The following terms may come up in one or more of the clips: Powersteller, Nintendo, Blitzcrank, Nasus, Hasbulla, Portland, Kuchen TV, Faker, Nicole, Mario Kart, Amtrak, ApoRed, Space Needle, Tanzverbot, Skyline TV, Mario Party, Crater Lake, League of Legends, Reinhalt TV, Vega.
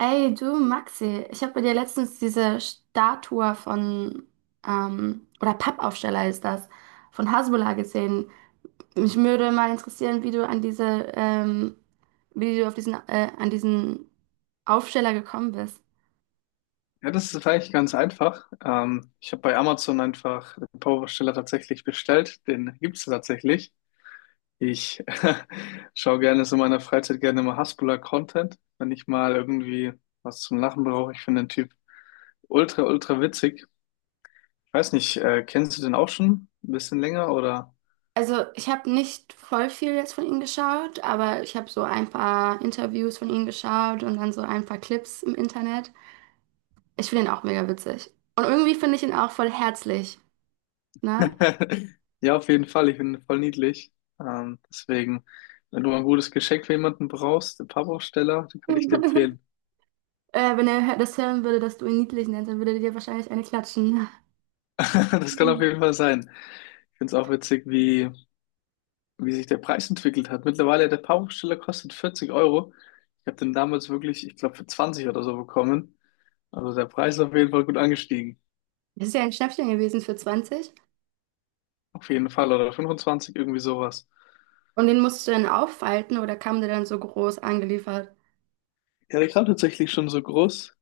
Ey, du Maxi, ich habe bei dir letztens diese Statue von, oder Pappaufsteller ist das, von Hasbulla gesehen. Mich würde mal interessieren, wie du an diese, wie du auf diesen, an diesen Aufsteller gekommen bist. Ja, das ist vielleicht ganz einfach. Ich habe bei Amazon einfach den Powersteller tatsächlich bestellt. Den gibt's tatsächlich. Ich schaue gerne so in meiner Freizeit gerne mal Hasbulla-Content, wenn ich mal irgendwie was zum Lachen brauche. Ich finde den Typ ultra, ultra witzig. Ich weiß nicht, kennst du den auch schon ein bisschen länger oder? Also, ich habe nicht voll viel jetzt von ihm geschaut, aber ich habe so ein paar Interviews von ihm geschaut und dann so ein paar Clips im Internet. Ich finde ihn auch mega witzig. Und irgendwie finde ich ihn auch voll herzlich, ne? Ja, auf jeden Fall. Ich finde ihn voll niedlich. Deswegen, wenn du mal ein gutes Geschenk für jemanden brauchst, den Powersteller, den kann ich dir empfehlen. Wenn er das hören würde, dass du ihn niedlich nennst, dann würde er dir wahrscheinlich eine klatschen. Das kann auf jeden Fall sein. Ich finde es auch witzig, wie sich der Preis entwickelt hat. Mittlerweile, der Paarungssteller kostet 40 Euro. Ich habe den damals wirklich, ich glaube, für 20 oder so bekommen. Also der Preis ist auf jeden Fall gut angestiegen. Das ist ja ein Schnäppchen gewesen für 20. Auf jeden Fall. Oder 25, irgendwie sowas. Und den musst du dann auffalten oder kam der dann so groß angeliefert? Ja, der kam tatsächlich schon so groß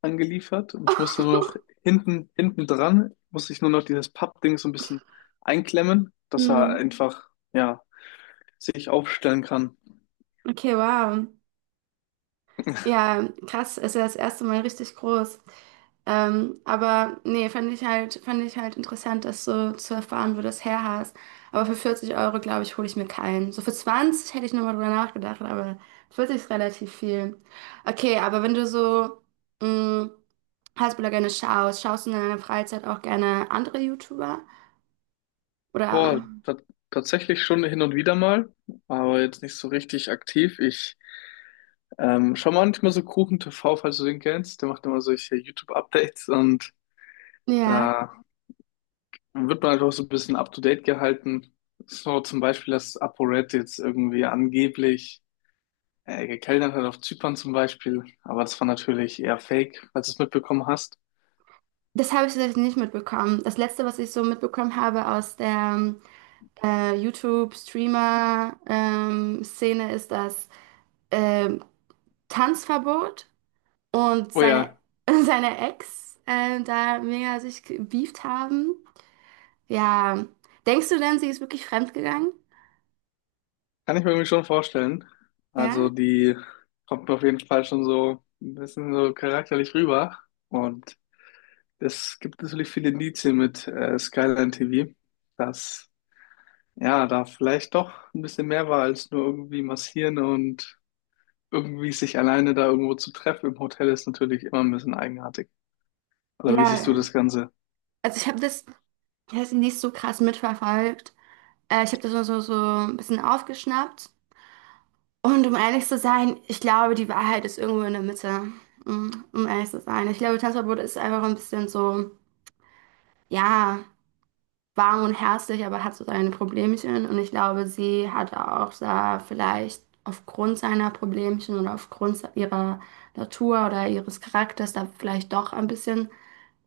angeliefert. Und ich musste nur noch hinten dran, musste ich nur noch dieses Pappding so ein bisschen einklemmen, dass er Hm. einfach, ja, sich aufstellen kann. Okay, wow. Ja, krass, ist ja das erste Mal richtig groß. Aber nee, fand ich halt interessant, das so zu erfahren, wo das her hast. Aber für 40 Euro, glaube ich, hole ich mir keinen. So für 20 hätte ich nochmal drüber nachgedacht, aber 40 ist relativ viel. Okay, aber wenn du so mh, Hasbulla gerne schaust, schaust du in deiner Freizeit auch gerne andere YouTuber? Oder. Boah, tatsächlich schon hin und wieder mal, aber jetzt nicht so richtig aktiv. Ich schaue manchmal so Kuchen TV, falls du den kennst. Der macht immer solche YouTube-Updates und Ja, da wird man einfach so ein bisschen up-to-date gehalten. So zum Beispiel, dass ApoRed jetzt irgendwie angeblich gekellnert hat auf Zypern zum Beispiel, aber das war natürlich eher Fake, falls du es mitbekommen hast. das habe ich tatsächlich nicht mitbekommen. Das Letzte, was ich so mitbekommen habe aus der YouTube-Streamer-Szene ist das ähm, Tanzverbot und Oh seine, ja. seine Ex da mega sich gebieft haben. Ja, denkst du denn, sie ist wirklich fremdgegangen? Kann ich mir irgendwie schon vorstellen. Also Ja? die kommt mir auf jeden Fall schon so ein bisschen so charakterlich rüber. Und es gibt natürlich viele Indizien mit Skyline TV, dass ja da vielleicht doch ein bisschen mehr war als nur irgendwie massieren, und irgendwie sich alleine da irgendwo zu treffen im Hotel ist natürlich immer ein bisschen eigenartig. Oder wie siehst du Ja, das Ganze? also ich das nicht so krass mitverfolgt. Ich habe das nur so ein bisschen aufgeschnappt. Und um ehrlich zu sein, ich glaube, die Wahrheit ist irgendwo in der Mitte. Um ehrlich zu sein. Ich glaube, Tanzverbot ist einfach ein bisschen so, ja, warm und herzlich, aber hat so seine Problemchen. Und ich glaube, sie hat auch da vielleicht aufgrund seiner Problemchen oder aufgrund ihrer Natur oder ihres Charakters da vielleicht doch ein bisschen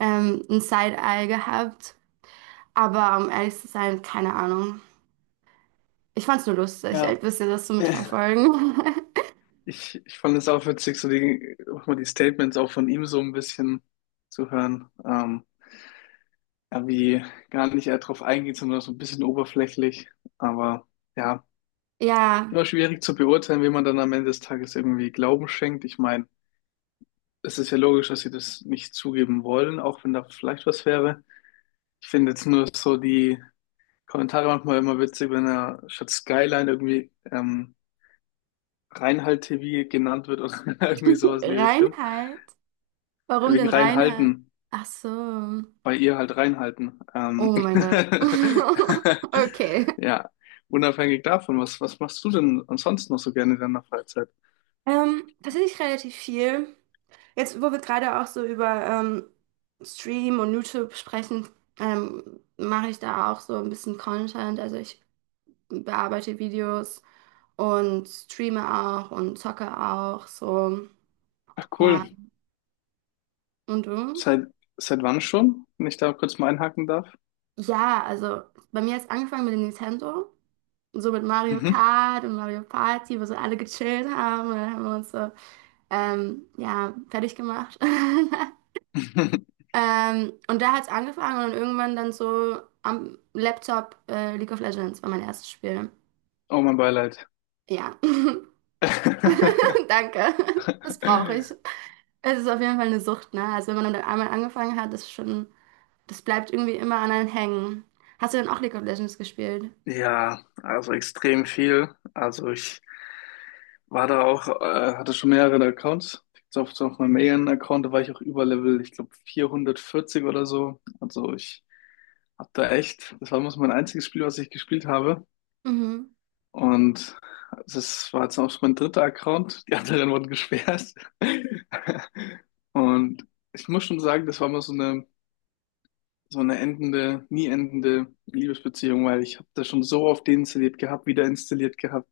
ein Side-Eye gehabt. Aber um ehrlich zu sein, keine Ahnung. Ich fand's nur lustig, Ja. ein bisschen das zu mitverfolgen. Ich fand es auch witzig, so die, auch mal die Statements auch von ihm so ein bisschen zu hören. Irgendwie gar nicht eher drauf eingeht, sondern so ein bisschen oberflächlich. Aber ja, Ja, immer schwierig zu beurteilen, wie man dann am Ende des Tages irgendwie Glauben schenkt. Ich meine, es ist ja logisch, dass sie das nicht zugeben wollen, auch wenn da vielleicht was wäre. Ich finde jetzt nur so die Kommentare manchmal immer witzig, wenn er statt Skyline irgendwie Reinhalt TV genannt wird oder irgendwie sowas in die Richtung. Reinheit. Warum Wegen denn Reinheit? Reinhalten. Ach so. Bei ihr halt reinhalten. Oh mein Gott. Okay. Ja, unabhängig davon, was machst du denn ansonsten noch so gerne in deiner Freizeit? Tatsächlich relativ viel. Jetzt, wo wir gerade auch so über Stream und YouTube sprechen, mache ich da auch so ein bisschen Content. Also ich bearbeite Videos und streame auch und zocke auch so. Ach Ja. cool, Und du? seit, seit wann schon, wenn ich da kurz mal einhaken darf? Ja, also bei mir hat's angefangen mit dem Nintendo. So mit Mario Mhm. Kart und Mario Party, wo so alle gechillt haben. Und dann haben wir uns so, ja, fertig gemacht. Und da hat's angefangen und irgendwann dann so am Laptop League of Legends war mein erstes Spiel. Oh, mein Beileid. Ja, danke. Das brauche ich. Es ist auf jeden Fall eine Sucht, ne? Also wenn man dann einmal angefangen hat, ist schon, das bleibt irgendwie immer an einem hängen. Hast du denn auch League of Legends gespielt? Ja, also extrem viel. Also ich. War da auch, hatte schon mehrere Accounts. Jetzt auf meinem Alien-Account, da war ich auch über Level, ich glaube 440 oder so. Also ich hab da echt, das war muss mein einziges Spiel, was ich gespielt habe. Mhm. Und das war jetzt auch schon mein dritter Account. Die anderen wurden gesperrt. Und ich muss schon sagen, das war mal so eine, endende, nie endende Liebesbeziehung, weil ich habe das schon so oft deinstalliert gehabt, wieder installiert gehabt.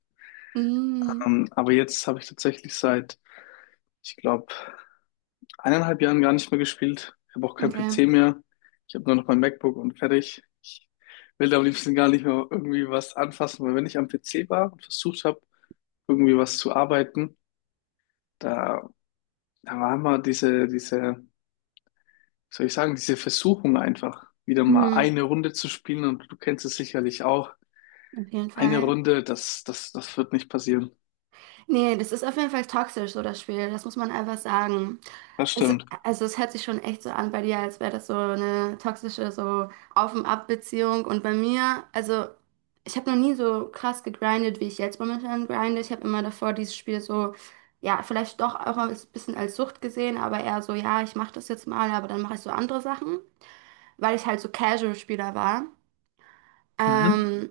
Mhm. Aber jetzt habe ich tatsächlich seit, ich glaube, eineinhalb Jahren gar nicht mehr gespielt. Ich habe auch keinen Okay. PC mehr. Ich habe nur noch mein MacBook und fertig. Ich will da am liebsten gar nicht mehr irgendwie was anfassen, weil wenn ich am PC war und versucht habe, irgendwie was zu arbeiten, da, da war immer diese, wie soll ich sagen, diese Versuchung einfach, wieder mal Mhm. eine Runde zu spielen, und du kennst es sicherlich auch. Auf jeden Eine Fall. Runde, das wird nicht passieren. Nee, das ist auf jeden Fall toxisch, so das Spiel. Das muss man einfach sagen. Das Es, stimmt. also es hört sich schon echt so an bei dir, als wäre das so eine toxische, so auf und ab Beziehung. Und bei mir, also ich habe noch nie so krass gegrindet, wie ich jetzt momentan grinde. Ich habe immer davor dieses Spiel so, ja, vielleicht doch auch ein bisschen als Sucht gesehen, aber eher so, ja, ich mache das jetzt mal, aber dann mache ich so andere Sachen, weil ich halt so Casual-Spieler war. Mhm. Ähm,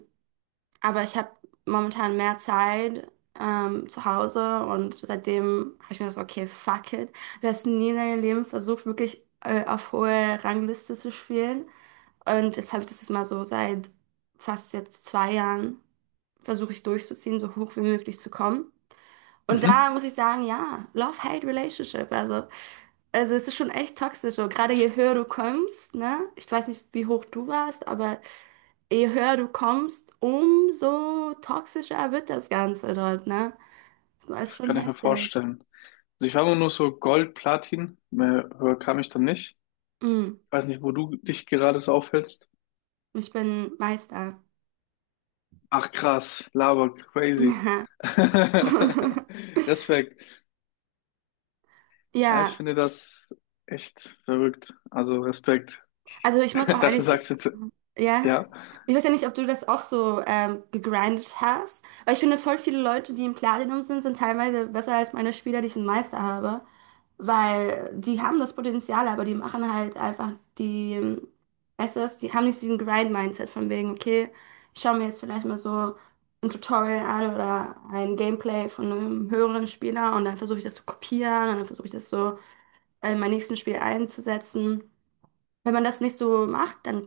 aber ich habe momentan mehr Zeit zu Hause und seitdem habe ich mir gesagt, okay, fuck it. Du hast nie in deinem Leben versucht, wirklich auf hohe Rangliste zu spielen. Und jetzt habe ich das jetzt mal so seit fast jetzt 2 Jahren versuche ich durchzuziehen, so hoch wie möglich zu kommen. Und Mhm. da muss ich sagen, ja, Love-Hate-Relationship. Also es ist schon echt toxisch, so gerade je höher du kommst, ne? Ich weiß nicht, wie hoch du warst, aber je höher du kommst, umso toxischer wird das Ganze dort, ne? Das ist Das schon kann ich mir heftig. vorstellen. Also ich war immer nur so Gold, Platin, mehr höher kam ich dann nicht. Mm, Weiß nicht, wo du dich gerade so aufhältst. Ich bin Meister. Ach krass, laber, crazy. Respekt. Ja, ich Ja. finde das echt verrückt. Also Respekt. Also ich muss auch Dass du ehrlich sagen, sagst du jetzt, ja, ja, ich weiß ja nicht, ob du das auch so gegrindet hast, weil ich finde, voll viele Leute, die im Platinum sind, sind teilweise besser als meine Spieler, die ich im Meister habe, weil die haben das Potenzial, aber die machen halt einfach die, weißt du was, die haben nicht diesen Grind-Mindset von wegen, okay, ich schaue mir jetzt vielleicht mal so ein Tutorial an oder ein Gameplay von einem höheren Spieler und dann versuche ich das zu kopieren und dann versuche ich das so in mein nächstes Spiel einzusetzen. Wenn man das nicht so macht, dann,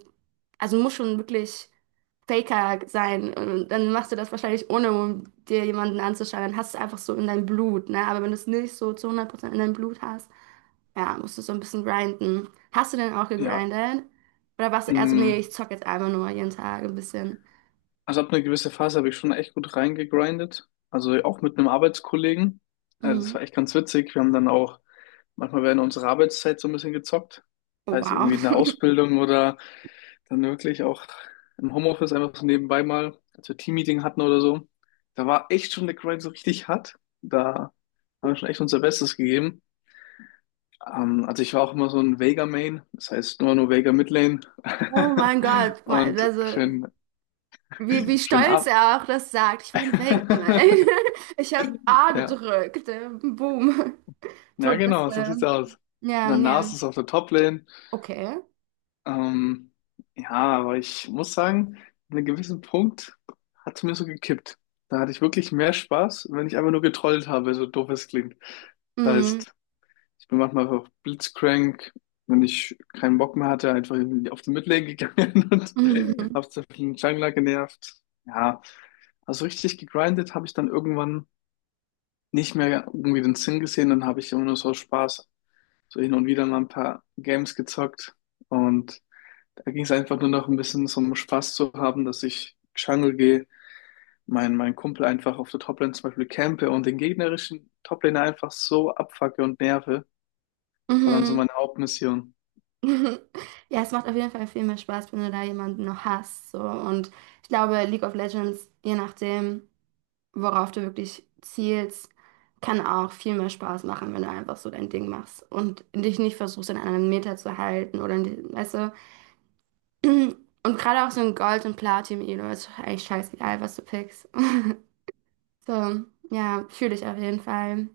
also muss schon wirklich Faker sein. Und dann machst du das wahrscheinlich ohne, um dir jemanden anzuschauen. Dann hast du es einfach so in deinem Blut, ne? Aber wenn du es nicht so zu 100% in deinem Blut hast, ja, musst du so ein bisschen grinden. Hast du denn auch ja. gegrindet? Oder warst du eher so, nee, ich Mm. zock jetzt einfach nur jeden Tag ein bisschen? Also ab einer gewissen Phase habe ich schon echt gut reingegrindet. Also auch mit einem Arbeitskollegen. Das Mhm. war echt ganz witzig. Wir haben dann auch manchmal werden unsere Arbeitszeit so ein bisschen gezockt. Oh, Heißt wow. irgendwie eine Ausbildung oder dann wirklich auch im Homeoffice einfach so nebenbei mal, als wir Teammeeting hatten oder so. Da war echt schon der Grind so richtig hart. Da haben wir schon echt unser Bestes gegeben. Also ich war auch immer so ein Vega Main, das heißt nur Vega Midlane. Oh mein Gott. Und Also, schön, wie schön stolz ab. er auch das sagt. Ich war ein Weltmann. Ich habe A Ja, gedrückt. Boom. ja genau, so sieht's Todbisse. aus. Und Ja, dann ja. Nasus auf der Toplane. Okay. Ähm, ja, aber ich muss sagen, an einem gewissen Punkt hat es mir so gekippt. Da hatte ich wirklich mehr Spaß, wenn ich einfach nur getrollt habe, so doof es klingt. Das Mhm. heißt, ich bin manchmal einfach blitzcrank, wenn ich keinen Bock mehr hatte, einfach irgendwie auf die Midlane gegangen und Mhm. habe so einen Jungler genervt. Ja, also richtig gegrindet habe ich dann irgendwann nicht mehr irgendwie den Sinn gesehen, dann habe ich immer nur so Spaß, so hin und wieder mal ein paar Games gezockt, und da ging es einfach nur noch ein bisschen so um Spaß zu haben, dass ich Jungle gehe, mein Kumpel einfach auf der Toplane zum Beispiel campe und den gegnerischen Toplaner einfach so abfacke und nerve. Das war dann so Mhm. meine Hauptmission. Ja, es macht auf jeden Fall viel mehr Spaß, wenn du da jemanden noch hast. So. Und ich glaube, League of Legends, je nachdem, worauf du wirklich zielst, kann auch viel mehr Spaß machen, wenn du einfach so dein Ding machst und dich nicht versuchst, in einem Meter zu halten oder in die, weißt du. Und gerade auch so ein Gold- und Platin-Elo ist eigentlich scheißegal, was du pickst. So, ja, fühle ich auf jeden Fall.